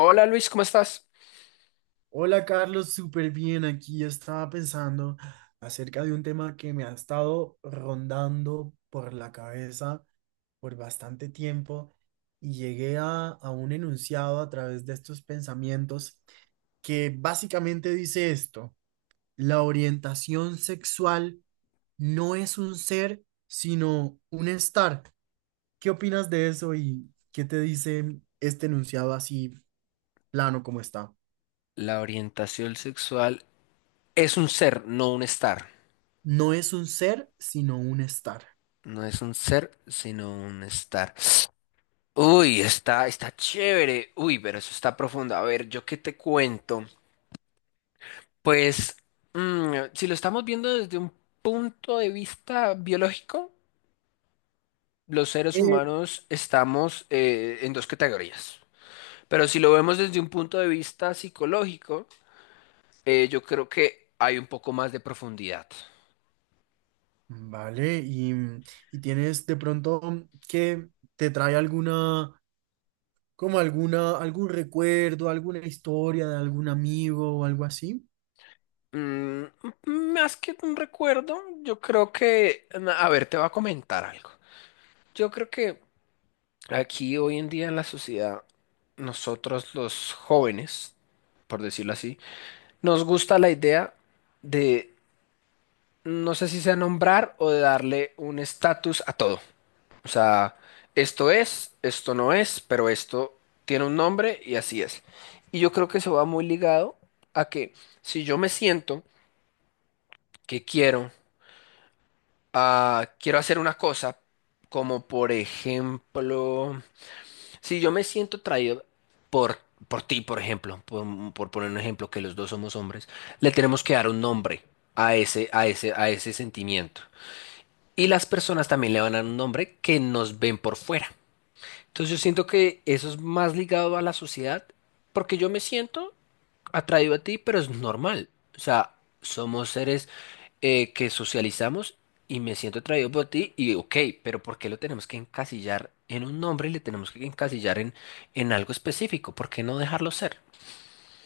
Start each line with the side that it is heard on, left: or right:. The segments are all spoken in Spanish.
left: Hola Luis, ¿cómo estás?
right: Hola Carlos, súper bien aquí. Estaba pensando acerca de un tema que me ha estado rondando por la cabeza por bastante tiempo y llegué a un enunciado a través de estos pensamientos que básicamente dice esto, la orientación sexual no es un ser, sino un estar. ¿Qué opinas de eso y qué te dice este enunciado así plano como está?
left: La orientación sexual es un ser, no un estar.
right: No es un ser, sino un estar.
left: No es un ser, sino un estar. Uy, está chévere. Uy, pero eso está profundo. A ver, ¿yo qué te cuento? Pues, si lo estamos viendo desde un punto de vista biológico, los seres
right: Eh,
left: humanos estamos en dos categorías. Pero si lo vemos desde un punto de vista psicológico, yo creo que hay un poco más de profundidad.
right: Vale, y tienes de pronto que te trae alguna, algún recuerdo, alguna historia de algún amigo o algo así.
left: Mm, más que un recuerdo, yo creo que, a ver, te voy a comentar algo. Yo creo que aquí hoy en día en la sociedad, nosotros los jóvenes, por decirlo así, nos gusta la idea de, no sé si sea nombrar o de darle un estatus a todo. O sea, esto es, esto no es, pero esto tiene un nombre y así es. Y yo creo que eso va muy ligado a que si yo me siento que quiero quiero hacer una cosa, como por ejemplo, si yo me siento atraído por, por ti, por ejemplo, por poner un ejemplo, que los dos somos hombres, le tenemos que dar un nombre a ese sentimiento. Y las personas también le van a dar un nombre que nos ven por fuera. Entonces yo siento que eso es más ligado a la sociedad, porque yo me siento atraído a ti, pero es normal. O sea, somos seres que socializamos y me siento atraído por ti y ok, pero ¿por qué lo tenemos que encasillar en un nombre y le tenemos que encasillar en algo específico? ¿Por qué no dejarlo ser?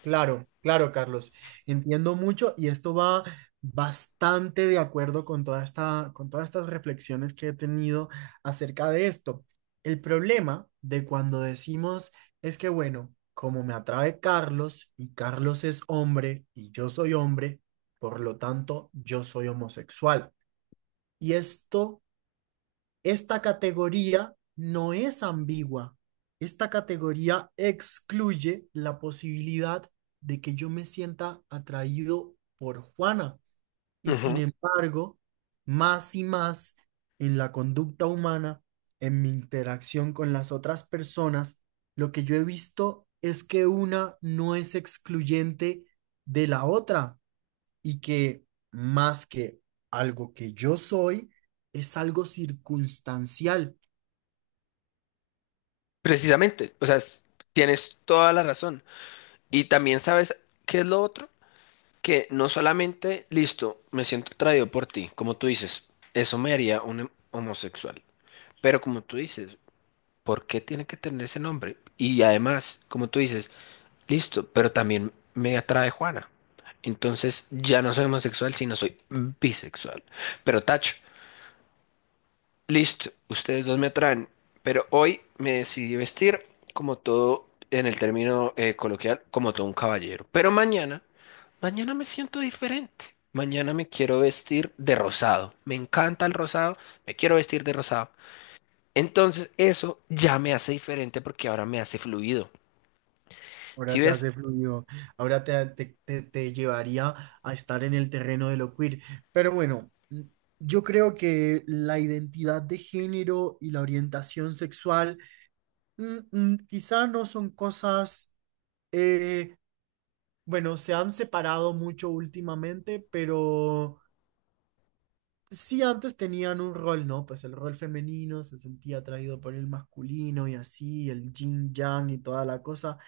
right: Claro, claro, Carlos. Entiendo mucho y esto va bastante de acuerdo con toda con todas estas reflexiones que he tenido acerca de esto. El problema de cuando decimos es que, bueno, como me atrae Carlos y Carlos es hombre y yo soy hombre, por lo tanto, yo soy homosexual. Y esto esta categoría no es ambigua. Esta categoría excluye la posibilidad de que yo me sienta atraído por Juana. Y sin
left: Ujú.
right: embargo, más y más en la conducta humana, en mi interacción con las otras personas, lo que yo he visto es que una no es excluyente de la otra y que más que algo que yo soy, es algo circunstancial.
left: Precisamente, o sea, tienes toda la razón. Y también sabes qué es lo otro, que no solamente, listo, me siento atraído por ti, como tú dices, eso me haría un homosexual. Pero como tú dices, ¿por qué tiene que tener ese nombre? Y además, como tú dices, listo, pero también me atrae Juana. Entonces ya no soy homosexual, sino soy bisexual. Pero tacho, listo, ustedes dos me atraen. Pero hoy me decidí vestir como todo, en el término coloquial, como todo un caballero. Pero mañana, mañana me siento diferente. Mañana me quiero vestir de rosado. Me encanta el rosado, me quiero vestir de rosado. Entonces eso ya me hace diferente porque ahora me hace fluido.
right: Ahora
left: Si
right: te
left: ves,
right: hace fluido, ahora te llevaría a estar en el terreno de lo queer. Pero bueno, yo creo que la identidad de género y la orientación sexual quizá no son cosas, eh, bueno, se han separado mucho últimamente, pero sí antes tenían un rol, ¿no? Pues el rol femenino se sentía atraído por el masculino y así, el yin yang y toda la cosa.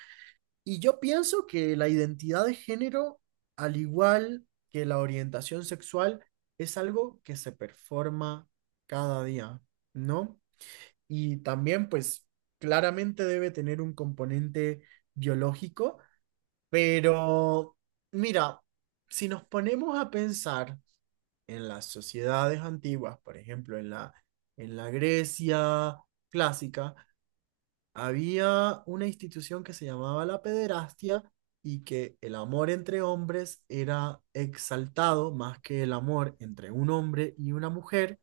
right: Y yo pienso que la identidad de género, al igual que la orientación sexual, es algo que se performa cada día, ¿no? Y también, pues, claramente debe tener un componente biológico, pero mira, si nos ponemos a pensar en las sociedades antiguas, por ejemplo, en la Grecia clásica, había una institución que se llamaba la pederastia y que el amor entre hombres era exaltado más que el amor entre un hombre y una mujer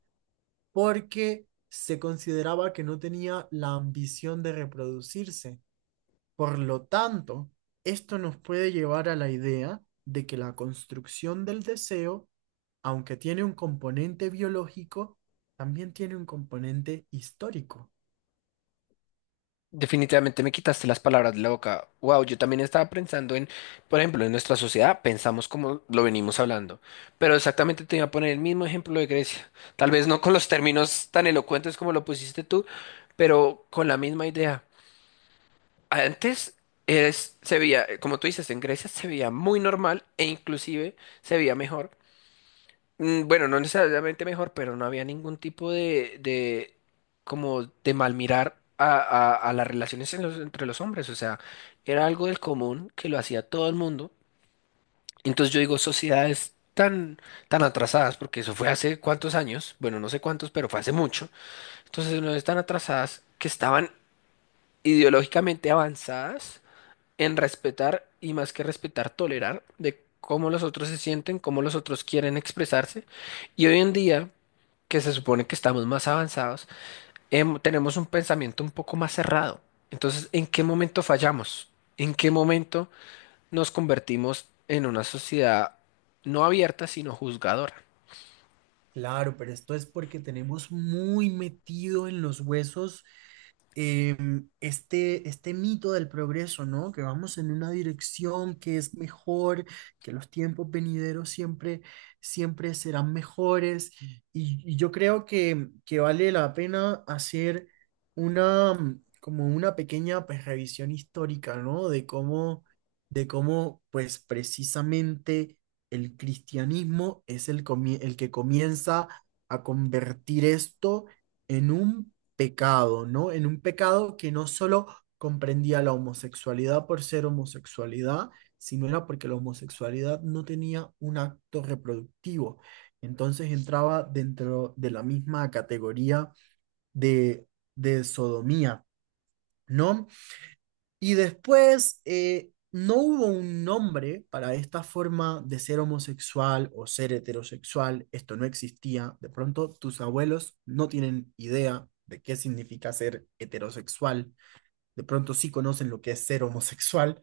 right: porque se consideraba que no tenía la ambición de reproducirse. Por lo tanto, esto nos puede llevar a la idea de que la construcción del deseo, aunque tiene un componente biológico, también tiene un componente histórico.
left: definitivamente me quitaste las palabras de la boca. Wow, yo también estaba pensando en, por ejemplo, en nuestra sociedad pensamos como lo venimos hablando, pero exactamente te iba a poner el mismo ejemplo de Grecia. Tal vez no con los términos tan elocuentes como lo pusiste tú, pero con la misma idea. Antes se veía, como tú dices, en Grecia se veía muy normal e inclusive se veía mejor. Bueno, no necesariamente mejor, pero no había ningún tipo de como de mal mirar a las relaciones en entre los hombres. O sea, era algo del común que lo hacía todo el mundo. Entonces yo digo, tan atrasadas, porque eso fue hace cuántos años, bueno, no sé cuántos, pero fue hace mucho. Entonces no están atrasadas que estaban ideológicamente avanzadas en respetar y más que respetar, tolerar de cómo los otros se sienten, cómo los otros quieren expresarse. Y hoy en día, que se supone que estamos más avanzados, tenemos un pensamiento un poco más cerrado. Entonces, ¿en qué momento fallamos? ¿En qué momento nos convertimos en una sociedad no abierta, sino juzgadora?
right: Claro, pero esto es porque tenemos muy metido en los huesos este mito del progreso, ¿no? Que vamos en una dirección que es mejor, que los tiempos venideros siempre, siempre serán mejores. Y yo creo que vale la pena hacer una, mm, como una pequeña pues, revisión histórica, ¿no? De cómo, pues precisamente el cristianismo es el que comienza a convertir esto en un pecado, ¿no? En un pecado que no solo comprendía la homosexualidad por ser homosexualidad, sino era porque la homosexualidad no tenía un acto reproductivo. Entonces entraba dentro de la misma categoría de, de sodomía, ¿no? Y después no hubo un nombre para esta forma de ser homosexual o ser heterosexual, esto no existía. De pronto tus abuelos no tienen idea de qué significa ser heterosexual, de pronto sí conocen lo que es ser homosexual,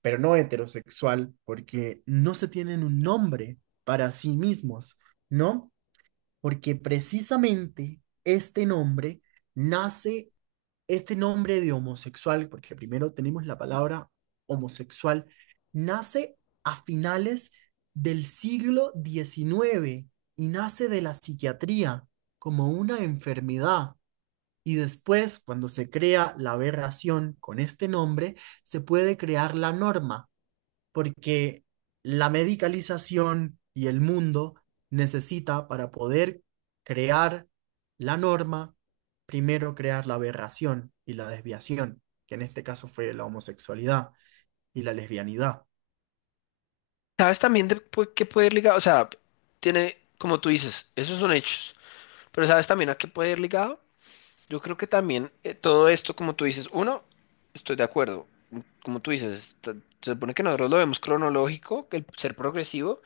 right: pero no heterosexual, porque no se tienen un nombre para sí mismos, ¿no? Porque precisamente este nombre nace este nombre de homosexual, porque primero tenemos la palabra homosexual, nace a finales del siglo XIX y nace de la psiquiatría como una enfermedad. Y después, cuando se crea la aberración con este nombre, se puede crear la norma porque la medicalización y el mundo necesita para poder crear la norma, primero crear la aberración y la desviación, que en este caso fue la homosexualidad y la lesbianidad.
left: ¿Sabes también de qué puede ir ligado? O sea, tiene, como tú dices, esos son hechos, pero ¿sabes también a qué puede ir ligado? Yo creo que también todo esto, como tú dices, uno, estoy de acuerdo. Como tú dices, se supone que nosotros lo vemos cronológico, que el ser progresivo,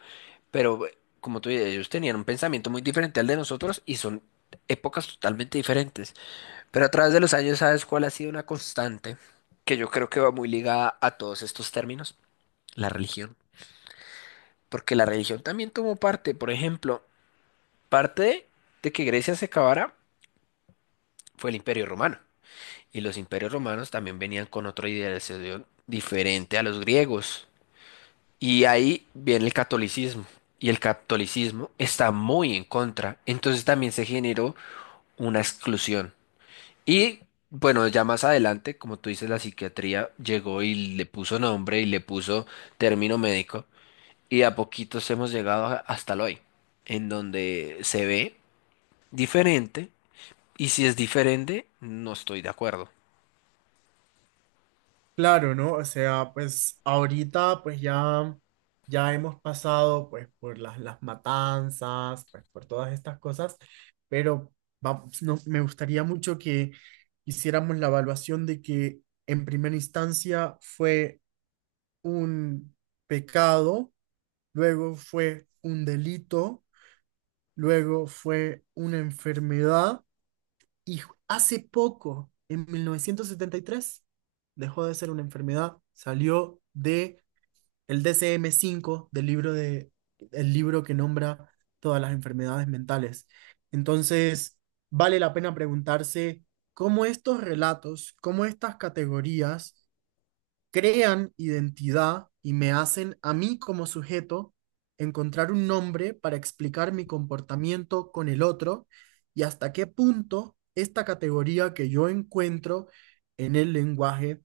left: pero como tú dices, ellos tenían un pensamiento muy diferente al de nosotros y son épocas totalmente diferentes. Pero a través de los años, ¿sabes cuál ha sido una constante? Que yo creo que va muy ligada a todos estos términos, la religión. Porque la religión también tomó parte, por ejemplo, parte de que Grecia se acabara fue el Imperio Romano. Y los imperios romanos también venían con otra idealización diferente a los griegos. Y ahí viene el catolicismo. Y el catolicismo está muy en contra. Entonces también se generó una exclusión. Y bueno, ya más adelante, como tú dices, la psiquiatría llegó y le puso nombre y le puso término médico. Y de a poquitos hemos llegado hasta el hoy, en donde se ve diferente. Y si es diferente, no estoy de acuerdo.
right: Claro, ¿no? O sea, pues ahorita pues ya hemos pasado pues por las matanzas, pues por todas estas cosas, pero vamos, no, me gustaría mucho que hiciéramos la evaluación de que en primera instancia fue un pecado, luego fue un delito, luego fue una enfermedad y hace poco, en 1973 dejó de ser una enfermedad, salió de el DSM-5 del libro de el libro que nombra todas las enfermedades mentales. Entonces, vale la pena preguntarse cómo estos relatos, cómo estas categorías crean identidad y me hacen a mí como sujeto encontrar un nombre para explicar mi comportamiento con el otro y hasta qué punto esta categoría que yo encuentro en el lenguaje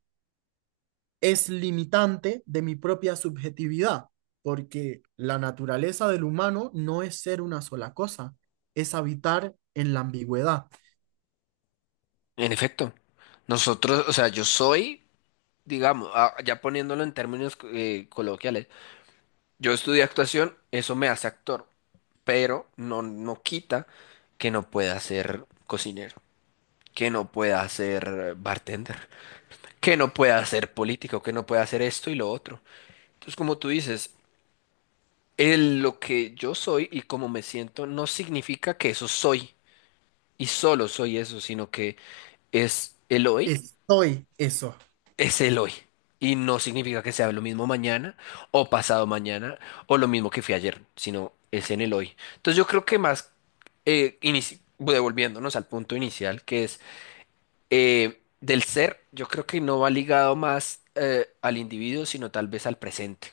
right: es limitante de mi propia subjetividad, porque la naturaleza del humano no es ser una sola cosa, es habitar en la ambigüedad.
left: En efecto, nosotros, o sea, yo soy, digamos, ah, ya poniéndolo en términos coloquiales, yo estudié actuación, eso me hace actor, pero no, no quita que no pueda ser cocinero, que no pueda ser bartender, que no pueda ser político, que no pueda hacer esto y lo otro. Entonces, como tú dices, lo que yo soy y como me siento no significa que eso soy y solo soy eso, sino que es el hoy
right: Estoy eso.
left: es el hoy. Y no significa que sea lo mismo mañana o pasado mañana o lo mismo que fue ayer, sino es en el hoy. Entonces yo creo que más, devolviéndonos al punto inicial, que es del ser, yo creo que no va ligado más al individuo, sino tal vez al presente.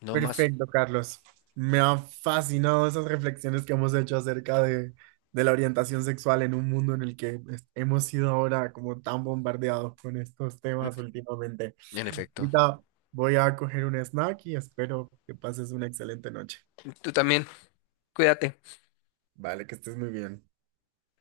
left: No más.
right: Perfecto, Carlos. Me han fascinado esas reflexiones que hemos hecho acerca de la orientación sexual en un mundo en el que hemos sido ahora como tan bombardeados con estos temas últimamente.
left: En efecto.
right: Ahorita voy a coger un snack y espero que pases una excelente noche.
left: Tú también, cuídate.
right: Vale, que estés muy bien.